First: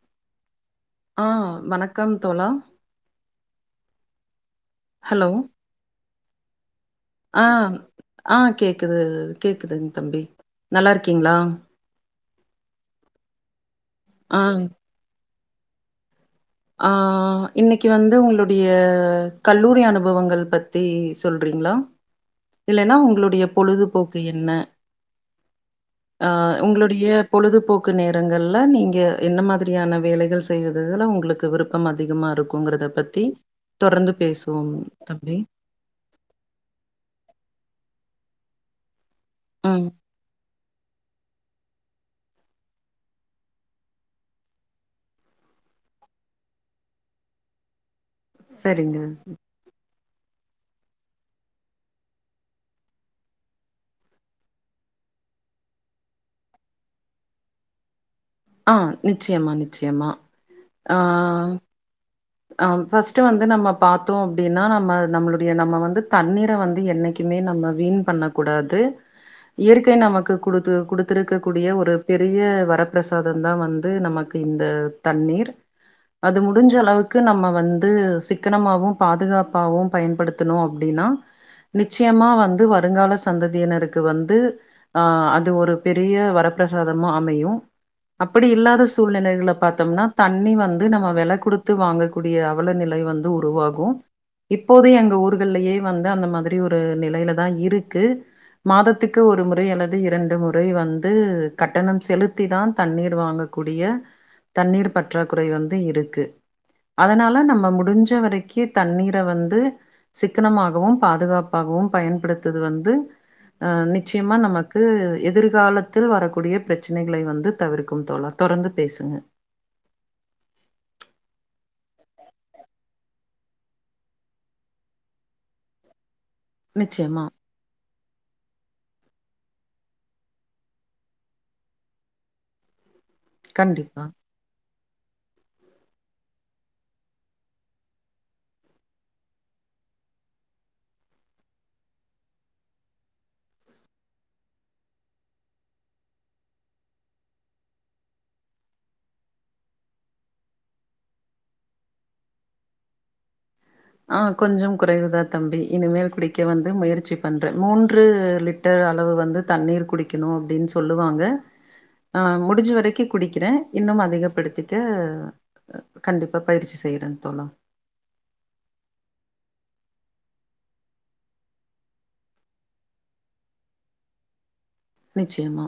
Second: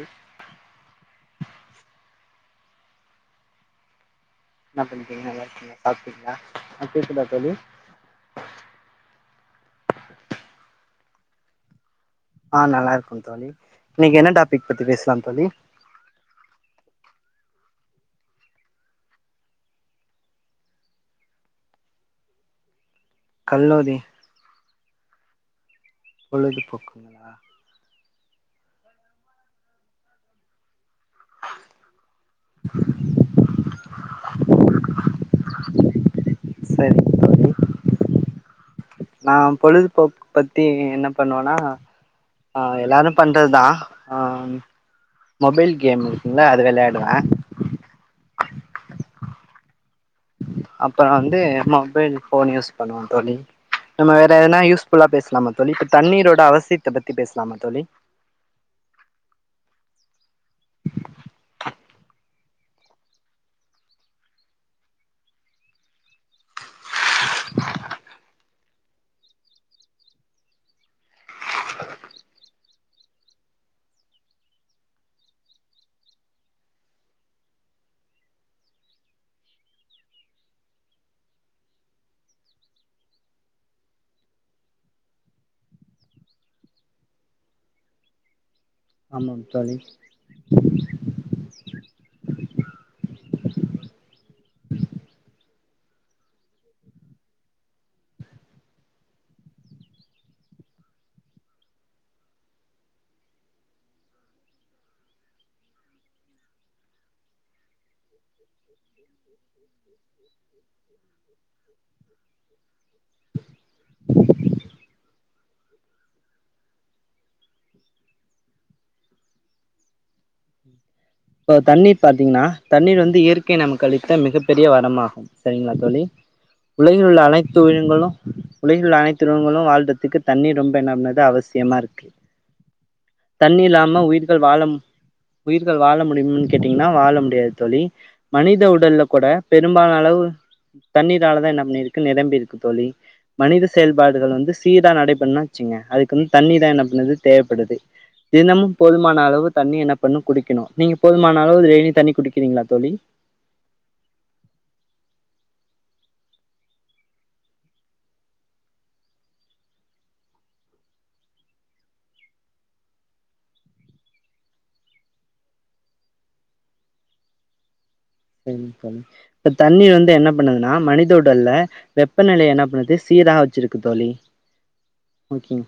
ம் ஆ வணக்கம் தோழா என்ன பண்றீங்க ஹலோ. நல்லா இருக்கிளா சாப் ல்லா ஆ ஆ கேக்குது கேக்குதுங்க தம்பி நல்லா இருக்கீங்களா ஆ நல்லா இருக்கு தோழி இன்னிக்கு என்ன ஆ, டாபிக் பத்தி பேசலா தோழி ஆ இன்னிக்கு வந்து உங்களுடைய கல்லூரி அனுபவங்கள் பத்தி சொல்றீங்களா இல்லன்னா உங் ங்ளுடைய கல்லூரி பொழுதுபோக்கு என்ன அ உங்களுடைய பொழுதுபோக்குங்களா பொழுதுபோக்கு நேரங்கள் ல்லா நீங்க என்ன மாதிரியான வேலைகள் செய்வதுல உங்களு த்து விருப்பம் அதிகமா இருக்குங்கிறத பத்தி தொர்ந்து பேசுவோ தம்பி சரி தோழி நா ம் பொழுதுபோக்கு பத்தி என்ன பண்ணுவனா ஆ எல்லாரு பண்றதுதா அ மொபைல் கேம் இருக்குங்ல்ல அது விளையாடுவே சரிங்க அப்ப வந்து மொபைல் ஃபோன் யூஸ் பண்ணுவோ தோழி நம்ம வேற எதனா யூஸ் ஃபுல்லா பேசலாமா தோழி இப்ப தண்ணீரோட அவசியத்த பத்தி பேசலாமா தோழி ஆ நிச்சயமா நிச்சயமா ஆ அ பஸ்ட் வந்து நம்ம பாத்தோ அப்பிடின்னா நம்ம நம்மளுடைய நம்ம வந்து தண்ணீர வந்து என்னைக்குமே நம்ம வீண் பண்ண கூடாது இயற்கை நமக்கு குடுத்து குடுத்திருக்க கூடிய ஒரு பெரிய வரப்பிரசாத தா வந்து நமக்கு இந்த தண்ணீர் அது முடிஞ்ச அளவுக் க்கு நம்ம வந்து சிக்கனமாவு பாதுகாப்பாவு பயன்படுத்தணு அப்பிடின்னா நிச்சயமா வந்து வருங்கால சந்ததியினருக்கு வந்து அ அது ஒரு பெரிய வரப்பிரசாதமா அமையு அப்பிடி இல்லா த்து ஆமாம் சூழ்நிலைகள தோழி பாத்தோம்னா தண்ணி வந்து நம்ம வெல குடுத்து ங்க கூடிய அவல நிலை வந்து உருவாகு இப்போது எங்க ஊர்கள்லியே வந்து அந்த மாதிரி ஒரு நிலையில தா இருக்கு மாதத்துக்கு ஒரு முறை அல்லது இரண்டு முறை வந்து கட்டணம் செலுத்திதான் தண்ணீர் வாங்கக்கூடிய தண்ணீர் பற்றாக்குறை வந்து இருக்கு அதனால நம்ம முடிஞ்ச வரைக் தண்ணீர வந்து த்து சிக்கனமாகவும் பாதுகாப்பாகவும் பயன்படுத்தது வந்து அ நிச்சயமா நமக்கு எதிர்கால த்தில் வரக்கூடிய பிரச்சனைகளை வந்து தவிர்க்கு தோழா தொடர்ந்து பேசுங்க இப்ப தண்ணீர் பாத்தீங்கன்னா தண்ணீர் வந்து இயற்கையை நமக்கு அளித்த மிகப் பெரிய வரம்மாகும் சரிங்களா தோழி உலகில் உள்ள நிச்சயமா அனைத்து உயினங்களு உலகில் உள்ள அனைத்து விலங்களு வாழ்றதுக்கு தண்ணிர் ரொம்ப என்ன பண்ணுது அவசியமா இருக்கு தண்ணி இல்லாம கண்டிப்பா உயிர்கள் வாழ உயிர்கள் வாழ முடியும்னு கேட்டீங்கன்னா வாழ முடியாது தோழி மனித உடல்ல கூட பெரும்பால அளவு தண்ணீராலதா என்ன பண்ணிருக்கு நிரம்பி இருக்கு தோழி மனித செயல்பாடுகள் வந்து சீரா நடை பண்ணுன்ன வச்சுங்க அதுக்கு வந்து தண்ணிதா என்ன பண்ணது தேவைப்படுது தினமும் போதுமான அளவு தண்ணீ என்ன பண்ணு குடி க்கினு நீங்க போதுமானா அளவு டெய்லி தண்ணி குடிக்கிறீங்களா தோழி ஆ கொஞ்சம் குறைவுதா தம்பி இனிமேல் குடிக்க வந்து முயற்சி பண்றேன் மூன்று லிட்டர் அளவு வந்து தண்ணீர் குடிக்கணும் அப்டின் சொல்லுவாங்க ஆ முடிஞ்ச வரைக்கும் குடிக்கிறே இன்னும் அதிகப்படுத்திக்க கண்டிப்பா பயிற்சி செய்யறன் தோழா இப்ப தண்ணீ வந்து என்ன பண்ணுதுன்னா மனித உடல்ல வெப்பநிலய என்ன பண்ணுது சீரா வச்சிருக்கு தோழி ஓகேங்க நிச்சயமா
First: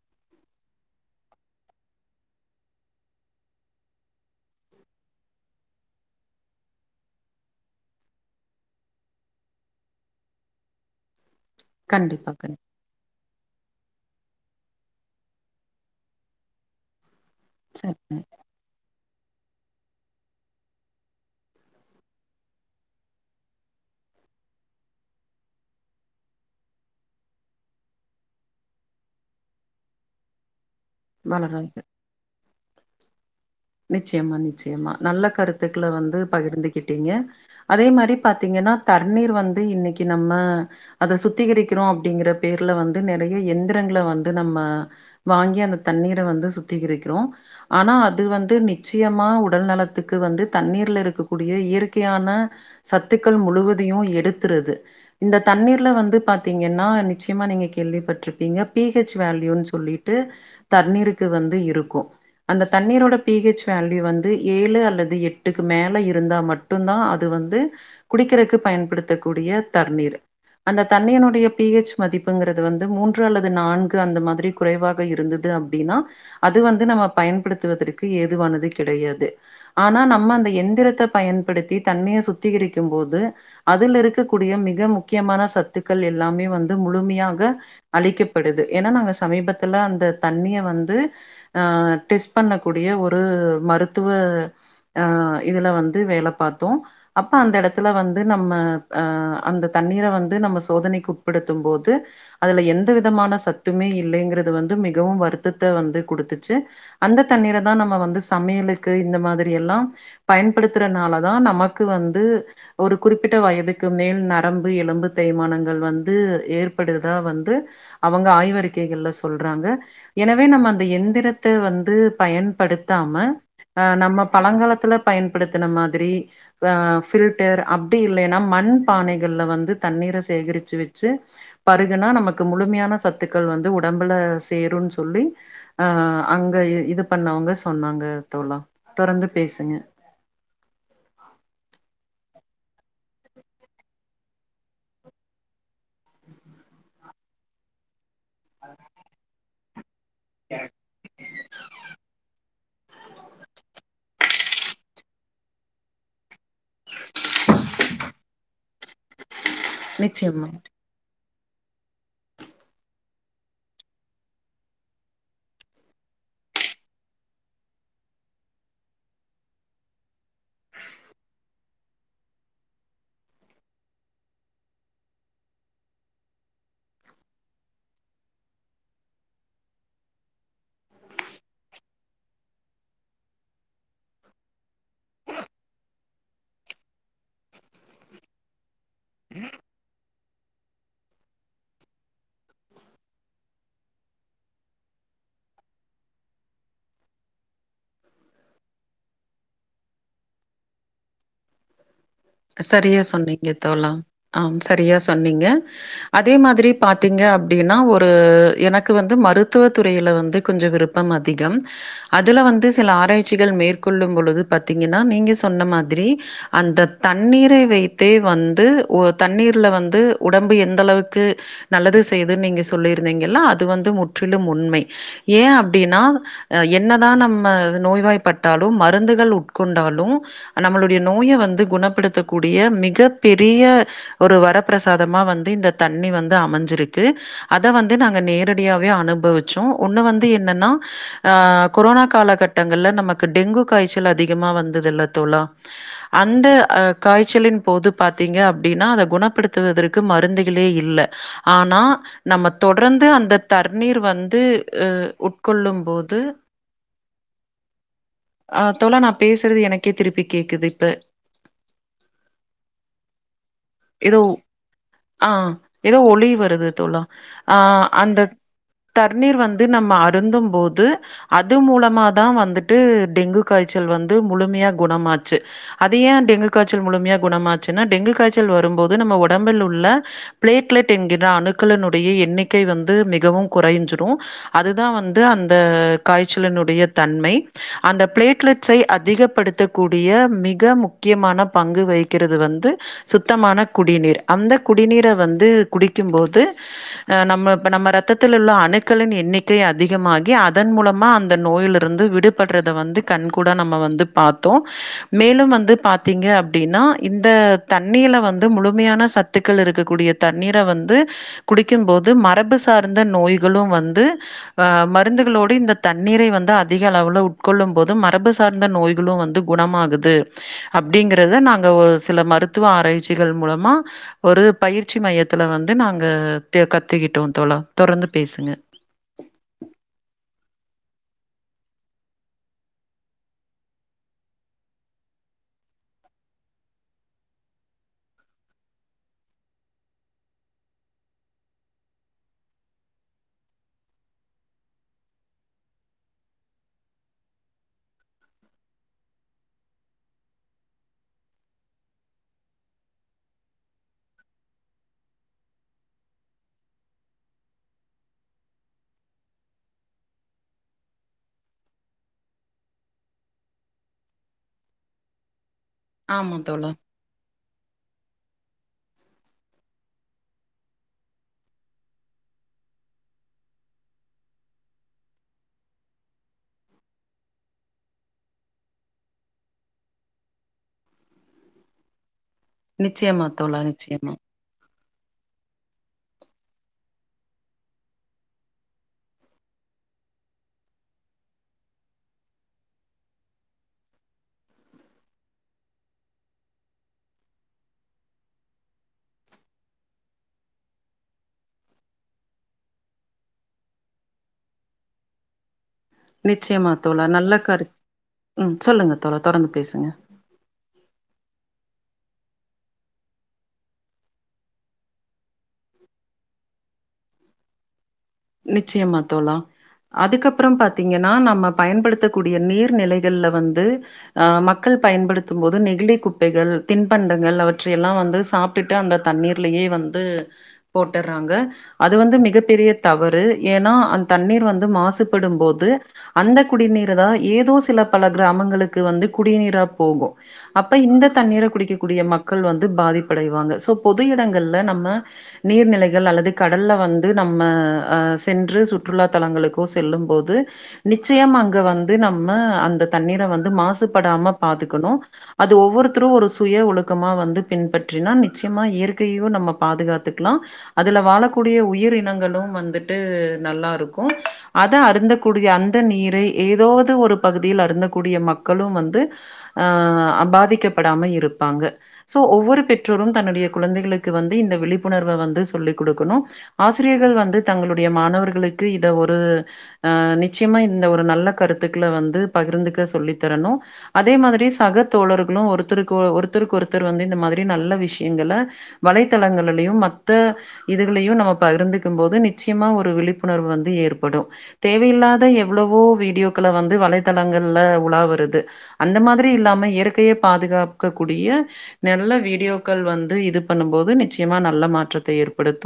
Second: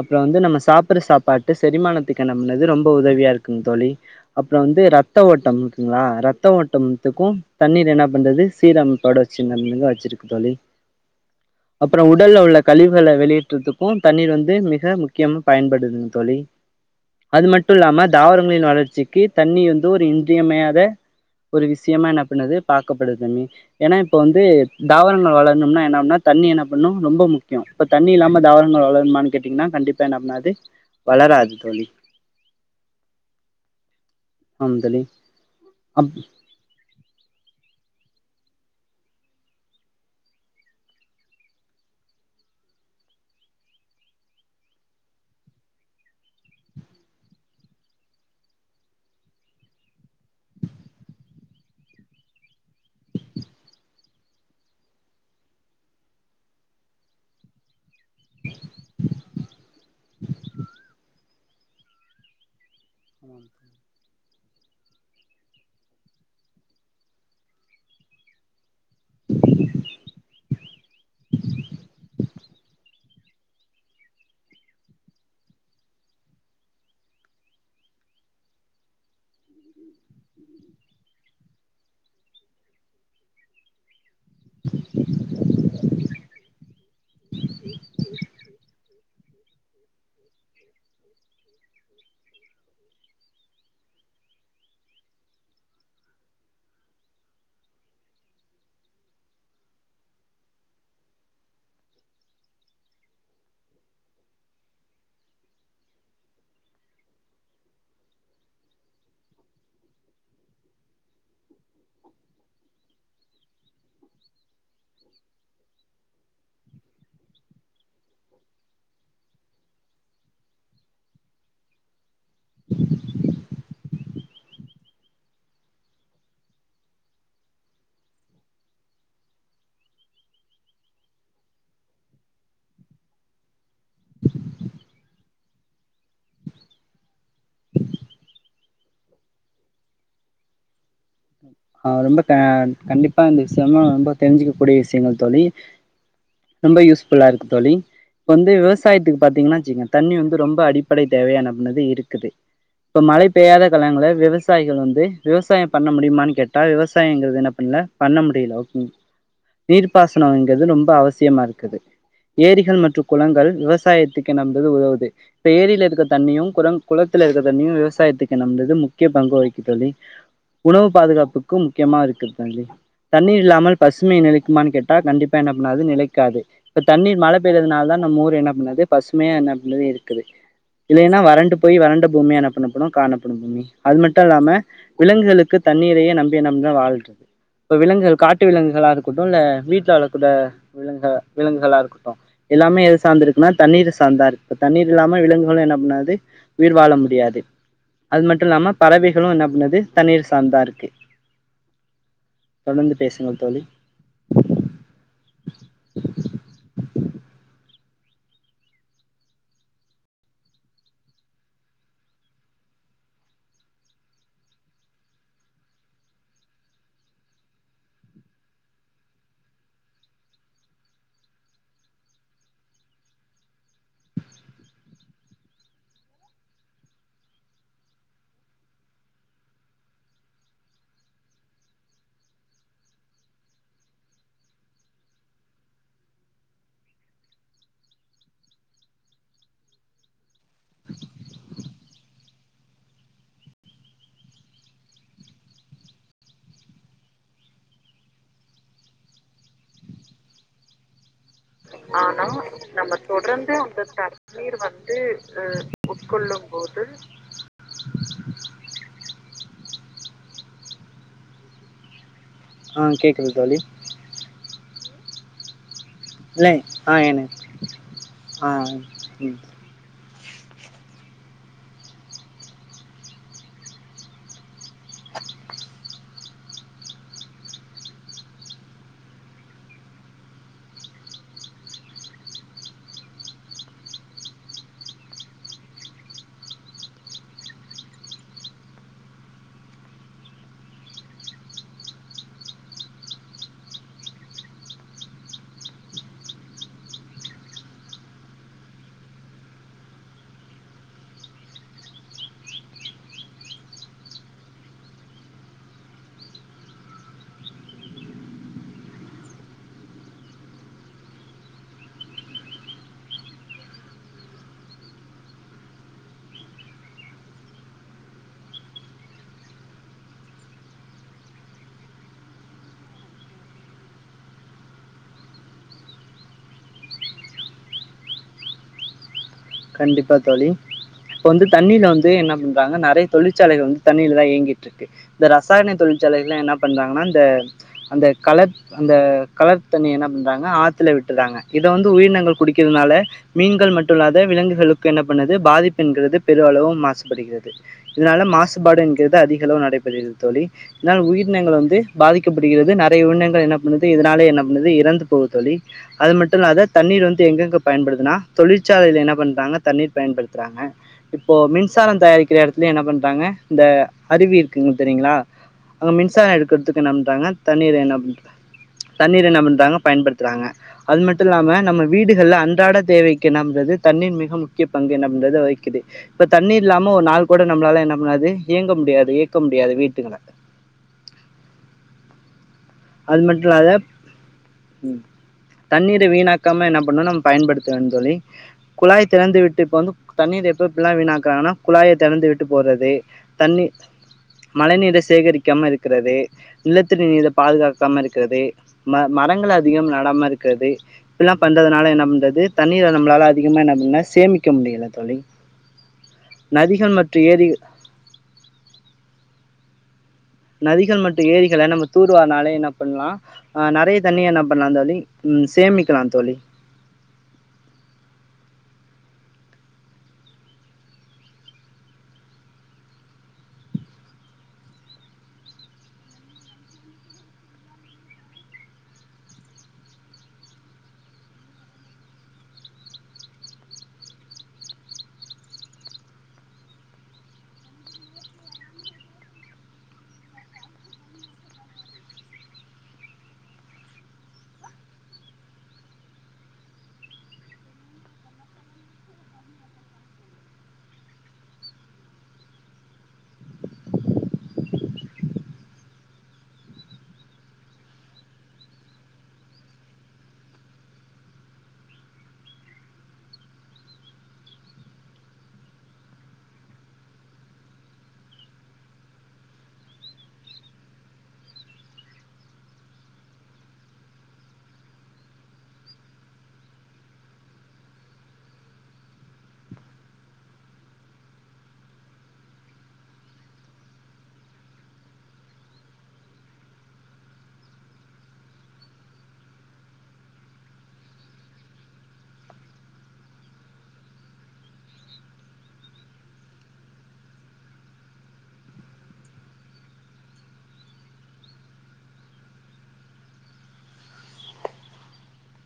அப்புறம் வந்து நம்ம சாப்பற சாப்பாட்ட செரிமானத்துக்கு என்ன பன்னுது ரொம்ப உதவியா இருக்குங் தோழி அப்புறம் வந்து ரத்த ஓட்டம் கிங்களா ரத்த ஓட்டம்த்துக்கும் தண்ணீர் என்ன பண்றது சீரம்பாட வச்சினங்க வச்சிருக்கு தோழி அப்புறம் கண்டிப்பா உடல்ல கண் உள்ள கழிவுகள வெளியே ற்றத்துக்கும் தண்ணீர் வந்து மிக முக்கியமா பயன்படுதுங்க தோழி அது மட்டு இல்லாம சரிங்க தாவரங்களின் வளர்ச்சி க்கி தண்ணி வந்து ஒரு இன்றியமையா த ஒரு விஷியமா என்ன பண்ணுது பாக்கப்படுதுமே ஏன்னா இப்ப வந்து தாவரங்கள் வளரணும்னா என்ன பன்னா தண்ணி என்ன பண்ணும் ரொம்ப முக்கியம் இப்ப தண்ணி இல்லாம தாவரங்கள் வளருமான்னு கேட்டீங்கன்னா கண்டிப்பா என்ன பண்ணாது வளராது தோழி நிச்சயமா ஆம் நிச்சயமா தோழி நல்ல கருத்துக்கள அப் வந்து பகிர்ந்துக்கிட்டிங்க அதே மாரி பாத்தீங்கன்னா தண்ணீர் வந்து இன்னைக்கு நம்ம அத சுத்திகரிக்கிறோம் அப்டிங்கிற பேர்ல வந்து நெறையா எந்திரங்கள வந்து நம்ம வாங்கி அந்த தண்ணீர வந்து சுத்திகரிக்கிறோ ஆனா அது வந் து நிச்சயமா உடல் நலத்துக்கு வந்து தண்ணீர்ல இருக்கக்கூடிய இயற்கையான சத்துக்கள் முழுவதையும் எடுத்துருது இந்த தண்ணீர்ல வந்து பாத்தீங்கன்னா நிச்சயமா நீங்க கேள்விப்பட்டுருப்பீங்க பிஹெச் வேல்யுன் சொல்லிட்டு தண்ணீருக்கு வந்து இருக்கும் அந்த தண்ணீர் பிஹெச் வேல்யூ வந் து ஏழு அல்லது எட்டுக்கு மேல இருந்தா மட்டும்தா அது வந்து குடிக்கிறக்கு பயன்படுத்தக்கூடிய தண்ணீர் அந்த தண்ணியினுடைய பிஹெச் மதிப் புங்கிறது வந்து மூன்று அல்லது நான்கு அந்த மாதிரி குறைவாக இருந்தது அப்டின்னா அது வந்து நம்ம பயன்படுத்துவதற் கு ஏதுவானது கெடையாது ஆனா நம்ம அந்த எந்திரத்த பயன்படுத்தி தண்ணிய சுத்திகரிக்கும் போது அதுல இருக்க கூடிய மிக முக்கியமான சத் துக்கள் எல்லாமே வந்து முழுமையாக அழிக்கப்படுது ஏன்னா நாங்க சமீபத்துல அந்த தன்மைய வந்து ஆ டெஸ்ட் பண்ண கூடிய ஒரு மருத்துவ ஆ இதுல வந்து வேல பாத்தோம் அப்ப அந்த எடத்துல வந்து நம்ம ஆ அந்த தண்ணீர வந்து நம்ம சோதனைக்கு உட்படுத்தும் போது அதுல எந்த விதமான சத்துமே இல்லைங்கிறது வந்து மிகவும் வருத்தத்த வந்து குடுத்துச்சி அந்த தண்ணீர தா நம்ம வந்து சமையலுக்கு இந்த மாதிரி எல்லாம் பயன்படுத்துறனாலதா நமக்கு வந்து ஒரு குறிப்பிட்ட வயதுக்கு மேல் நரம்பு எலும்பு தேய்மானங்கள் வந்து ஏற்படுதா வந்து அவங்க ஆய்வறிக்கைகள்ல சொல்றாங்க எனவே நம்ம அந்த எந்திரத்த வந்து பயன்படுத்தாம ஆ நம்ம பழங்காலத்துல பயன்படுத்துன மாதிரி ஆ பில்டர் அப்டி இல்லைன்னா மண் பானைகள்ல வந்து தண்ணீர சேகரிச்சி வச்சி பருகுனா நமக்கு முழுமையான சத்துக்கள் வந்து உடம்புல சேருன்னு சொல்லி ஆ அங்க இது பண்ணவங்க சொன்னாங்க தோழா தொடர்ந்து பேசுங்க ஆ ரொம்ப கண்டிப்பா இந்த விஷியமா ரொம்ப தெரிஞ்சிக்க கூடிய விஷியங்கள் தோழி ரொம்ப யூஸ்ஃபுல்லா இருக்கு தோழி இப்ப வந்து விவசாயத்துக்கு பாத்தீங்கன்னா ஜிங்கன் தண்ணி வந்து ரொம்ப அடிப்படை தேவையான என்னா பன்னுது இருக்குது இப்ப மழை பெய்யாத காலங்கள விவசாயிகள் வந்து விவசாயம் பண்ண முடியுமான்னு கேட் ட்டா விவசாயிங்கள் தினத்துல பண்ணமுடில ஓகே நிச்சயமா நீர்ப்பாசனொங்கிறது ரொம்ப அவசியமா இருக் குது ஏரிகள் மற்று குளங்கள் விவசாயத்துக்கு என்னாம் தது உதவுது இப்ப ஏரில இருக்க தண்ணியு குர குளத்துல இருக்க தண்ணியு விவசாயத்துக்கு என்ன வந்தது முக்கிய பங்கு வகிக்கு தோழி உணவு பாதுகாப்புக்கு முக்கியமா இருக்கு தோழி தண்ணீர் இல்லாமல் பசுமை நிலைக்குமான் கேட்டா கண்டிப்பா என்ன பண்ணாது நிலைக்காது இப்ப தண்ணீர் மழ பெய்றதுனால தா நம்ம ஊர் என்ன பண்ணுது பசுமையா என்ன பண்ணுது இருக்குது இல்லைனா வறண்டு போய் வறண்ட பூமியா என்ன பண்ணப்படு காணப்படு பூமி அது மட்டு‌ இல்லாம விலங்குகளுக் கு தண்ணீரையே நம்பி நம்ள வாழ்ற அப்ப விலங்குகள் காட்டு விலங்குகளா இரு க்கட்டுல்ல வீட்ல வள க்குத விலங்கு விலங்குகளா இருக்கட்டு எல்லாமே எது சாந்து இருக்குனா தண்ணீர சாந்துதா இருக்கு இப்ப தண்ணீர் இல்லாம விலங்குகளு என்ன பண்ணாது உயிர் வாழ முடியாது அது மட்டுல்லாம பறவைகளு என்ன பண்ணது தண்ணீர சாந்தா இருக்கு தொடர்ந்து சரியா பேசுங்கள் சொன்னீங்க தோழி தோழா ஆம் சரியா சொன்னீங்க அதே மாதிரி பா த்தீங்க அப்டின்னா ஒரு எனக்கு வந்து மருத்துவ துறையில வந்து கொஞ்சொ விருப்பம் அதிகம் அதுல வந்து சில ஆராய்ச்சிகள் மேற்கொள்ளும் பொழுது பாத்தீங்கன்னா நீங்க சொன்ன மாதிரி அந்த தண்ணீரை வைத்தே வந்து ஒ தண்ணீர்ல வந்து உடம்பு எந்தளவுக்கு நல்லது செய்துன் நீங்க சொல்லிருந்திங்கல்ல அது வந்து முற்றிலும் உண்மை ஏ அப்டின்னா என்னதா நம்ம நோய்வாய்பாட்டாலு மருந்துகள் உட்கொண்டாலு நம்மளுடைய நோய வந்து குண ப்படுத்தக்கூடிய மிகப் பெரிய ஒரு வரப்பிரசாதமா வந்து இந்த தண்ணி வந்து அமஞ்சிருக்கு அத வந்து நாங்க நேரடியாவே அனுபவிச்சோ ஒன்னு வந்து என்னன்னா ஆ கொரோனா காலகட்டங்கள்ல நமக்கு டெங்கு காய்ச்சல் அதிகமா வந்ததுல்ல தோழா அந்த அ காய்ச்சலின் போது பாத்தீங்க அப்டின்னா அத குணப்படுத்துவதற்கு மருந்துகளே இல்ல ஆனா நம்ம தொடர்ந்து அந்த தர்ணீர் வந்து அ உட்கொள்ளும் போது அ தோழா நா பேசுறது எனக் கே திருப்பி கேக்குதிப்ப ஆ கேக்குது தோழி ஏதோ ஆ எதோ ஒலி இல்லை வருது ஆ தோழா என ஆ அந்த ஆ தர்ணீர் ம் வந்து நம்ம அ ருந்தும் போது அது மூலமா தா வந்துட்டு டெங்கு காய்ச்சல் வந்து முழுமையா குணமாச்சு அத ஏ டெங்கு காய்ச்சல் முழுமையா குணமாச்சுன்னா டெங்கு காய்ச்சல் வரும்போது நம்ம உடம்பில் உள்ள பிளேட்லெட் என்கின்ற அணுக்களினுடைய எண்ணிக்கை வந்து மிகவு குறைஞ்சிரு அதுதா வந்து அந்த காய்ச்சலினுடைய தன்மை அந்த பிளேட்லெட்ஸை அதிகப்படுத்தக்கூடிய மிக முக்கியமான பங்கு வகிக்கிறது வந்து சுத்தமான குடிநீர் அந்த குடிநீர வந்து குடிக்கும்போது அ நம்ம இப்ப நம்ம ரத்தத்தில் உள்ள அணுக்களின் எண்ணிக்கை அதிகமாகி அதன் மூலமா அந்த நோயிலருந்து விடுபட்றத வந்து கண்கூட் நம்ம வந்து பாத்தோ மேலும் வந்து பாத்தீங்க அ ப்டின்னா இந்த தண்ணீல வந்து முழுமையான சத்துக்கள் இருக்கக்கூடிய தண்ணீர வந்து குடிக்கும்போது மரபு சார்ந்த நோய்களு வந்து அ மருந்துகளோடு இந்த தண்ணீரை வந்து அதிகளவுல உட்கொள்ளும் போது மரபு சார்ந்த நோய்களு வந்து குணமாகுது அப்டிங்கி றத நாங்க ஒரு சில மருத்துவ ஆராய்ச்சிகள் மூலமா ஒரு பயிற்சி மையத்துல வந்து நாங்க தெ கத்துக்கிட்டோ தோழா தொரந்து பேசுங்க கண்டிப்பா தோழி இப்ப வந்து தண்ணில வந்து என்ன பண்றாங்க நறைய தொழிற்சாலைக வந்து தண்ணில தா இயங்கிட்ருக்கு இந்த ரசாயன தொழிற்சாலைகள்லா என்னா பண்றாங்கனா இந்த அந்த கலர் அந்த கலர் தண்ணி என்ன பண்றாங்க ஆத்துல விட்டுர்றாங்க இத வந்து உயிரினங்கள் குடிக்கிறதுனால மீன்கள் மட்டு இல்லா த விலங்குகளுக்கு என்ன பண்ணுது பாதிப்பென்கிறது பெரு அளவு மாசுபடுகிறது இதுனால மாசுபாடு என்கிறது அதிகளவு நடைபெறுகிறது தோழி இருந்தாலு உயிரனங்கள் வந்து பாதிக்கப்படுகிறது நெறைய உயிரினங்கள் என்ன பண்ணுது இதுனாலே என்ன பண்ணுது இறந்து போது தோழி அது மட்டு இல்லாத தண்ணீர் வந்து எங்கெங்க பயன்படுதுனா தொழிற்சாலைல என்ன பண்றாங்க தண்ணீர் பயன்படுத்துறாங்க இப்போ மின்சாரம் தயாரிக்கிற எடத்துலயு என்ன பண்றாங்க இந்த அருவி இருக்குங்க தெரியுங்களா அங்க மின்சார ஆமா தோழா எடுக்கற்துக்கு என்ன பண்றாங்க தண்ணீர் என்ன பண்ற தண்ணீர் என்னபன்றாங்க பயன்படுத்துறாங்க அது மட்டுல்லாம நம்ம வீடுகள்ல அன்றாட தேவைக்கு என்ன பன்றது தண்ணீர் மிக முக்கிய பங்கு என்ன பண்றது வகிக்குது இப்ப தண்ணீர் இல்லாம ஒரு நாள் கூட நம்ளால என்ன பண்ணாது இயங்க முடியாது இயக்க முடியாது வீட்டுங்கள நிச்சயமா தோழா நிச்சயமா தண்ணீரை வீணாக்காம என்ன பண்ணு நம்ம பயன்படுத்துவேன் தோழி குழாய் திறந்து விட்டு இப்ப வந்து தண்ணீர எப்ப எப்புல்லா வீணாக்குறாங்கனா குழாய தெறந்து விட்டு போறது தண்ணி மழை நீீர சேகரிக்காம இருக்கிறது நிலத்தடி நீர பாதுகாக்காம இருக்கிறது ம மரங்கள் அதிகம் நடாம இருக்குறது இப்புல்லா பண்றதுனால என்ன பண்றது தண்ணீர நம்ளால அதிகமா என்ன பண்ண சேமிக்க முடியல தோழி நிச்சயமா நதிகள் தோழா மற்றும் நல்ல ஏரி கரு ம் சொல்லுங்க தோழா தொடர்ந்து பேசுங்க நதிகள் மட்டு ஏரிகள நம்ம தூர்வார்னாலே என்ன பண்லா ஆ நறைய தண்ணிய என்ன பண்லா தோழி ம் சேமிக்கலா தோழி நிச்சயமா தோழா அதுக்கப்றோ பாத்தீங்கன்னா நம்ம பயன்படுத்தக்கூடிய நீர்நிலைகள்ல வந்து ஆ மக்கள் பயன்படுத்தும் போது நெகிழி குப்பைகள் தின்பண்டங்கள் அவற்றையெல்லா வந்து சாப்டுட்டு அந்த தண்ணீர்லயே வந்து போட்டர்றாங்க அது வந்து மிகப்பெரிய தவறு ஏன்னா அந்த தண்ணீர் வந்து மாசுபடும்போது அந்த குடிநீர தா ஏதோ சில பல கிராமங்களுக்கு வந்து குடிநீரா போகு அப்ப இந்த தண்ணீர குடிக்கக்கூடிய மக்கள் வந்து பாதிப்படைவாங்க சோ பொது இடங்கள்ல நம்ம நீர்நிலைகள் அல்லது கடல்ல வந்து நம்ம சென்று சுற்றுலா தலங்களுக்கோ செல்லும் போது நிச்சயம் அங்க வந்து நம்ம அந்த தண்ணீர வந்து மாசுபடாம பாதுக்கணு அது ஒவ்வொருத்தரு ஒரு சுய ஒழுக்கமா வந்து பின்பற்றினா நிச்சயமா இயற்கையையு நம்ம பாதுகாத்துக்கலா அதுல வாழக்கூடிய உயிர்னங்களு வந்து வந்துட்டு நல்லா இருக்கு அத அருந்தக்கூடிய அந்த நீரை ஏதாவது ஒரு பகுதியில அருந்தக்கூடிய மக்களு வந்து அ பாதிக்கப்படாம இருப்பாங்க சோ ஒவ்வொரு பெற்றோரு தன்னுடைய குழந்தைகளுக்கு வந்து இந்த விழிப்புணர்வ வந்து சொல்லிக் குடுக்கணு ஆசிரியர்கள் வந்து தங்களுடைய மாணவர்களுக்கு இத ஒரு அ நிச்சியமா இந்த ஒரு நல்ல கருத்துக்கள வந்து பகிர்ந்துக்க சொல்லித்தரணு அதே மாதிரி சக தோழர்களு ஒருத்தருக்கு ஒருத்தருக்கு ஒருத்தர் வந்து இந்த மாதிரி நல்ல விஷயங்கள வலைத்தளங்களலையு மத்த இதுகளையு நம்ம பகிர்ந்துக்கும் போது நி நிச்சியமா ஒரு விழிப்புணர்வு வந்து ஏற்படு தேவையில்லாத எவ்வளவோ வீடியோக்கள வந்து வலைத்தளங்கள்ல உலா வருது அந்த மாதிரி இல்லாம இயற்கைய பாதுகாக்கக்க கூடிய நல்ல வீடியோக்கள் வந்து இது பண்ணும்போது நிச்சியமா நல்ல மாற்றத்த ஏற்படுத்து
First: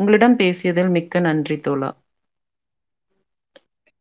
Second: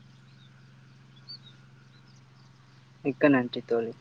உங்களிட பேசியதில் மிக்க க்க நன்றி தோழா மிக்க நன்றி தோழி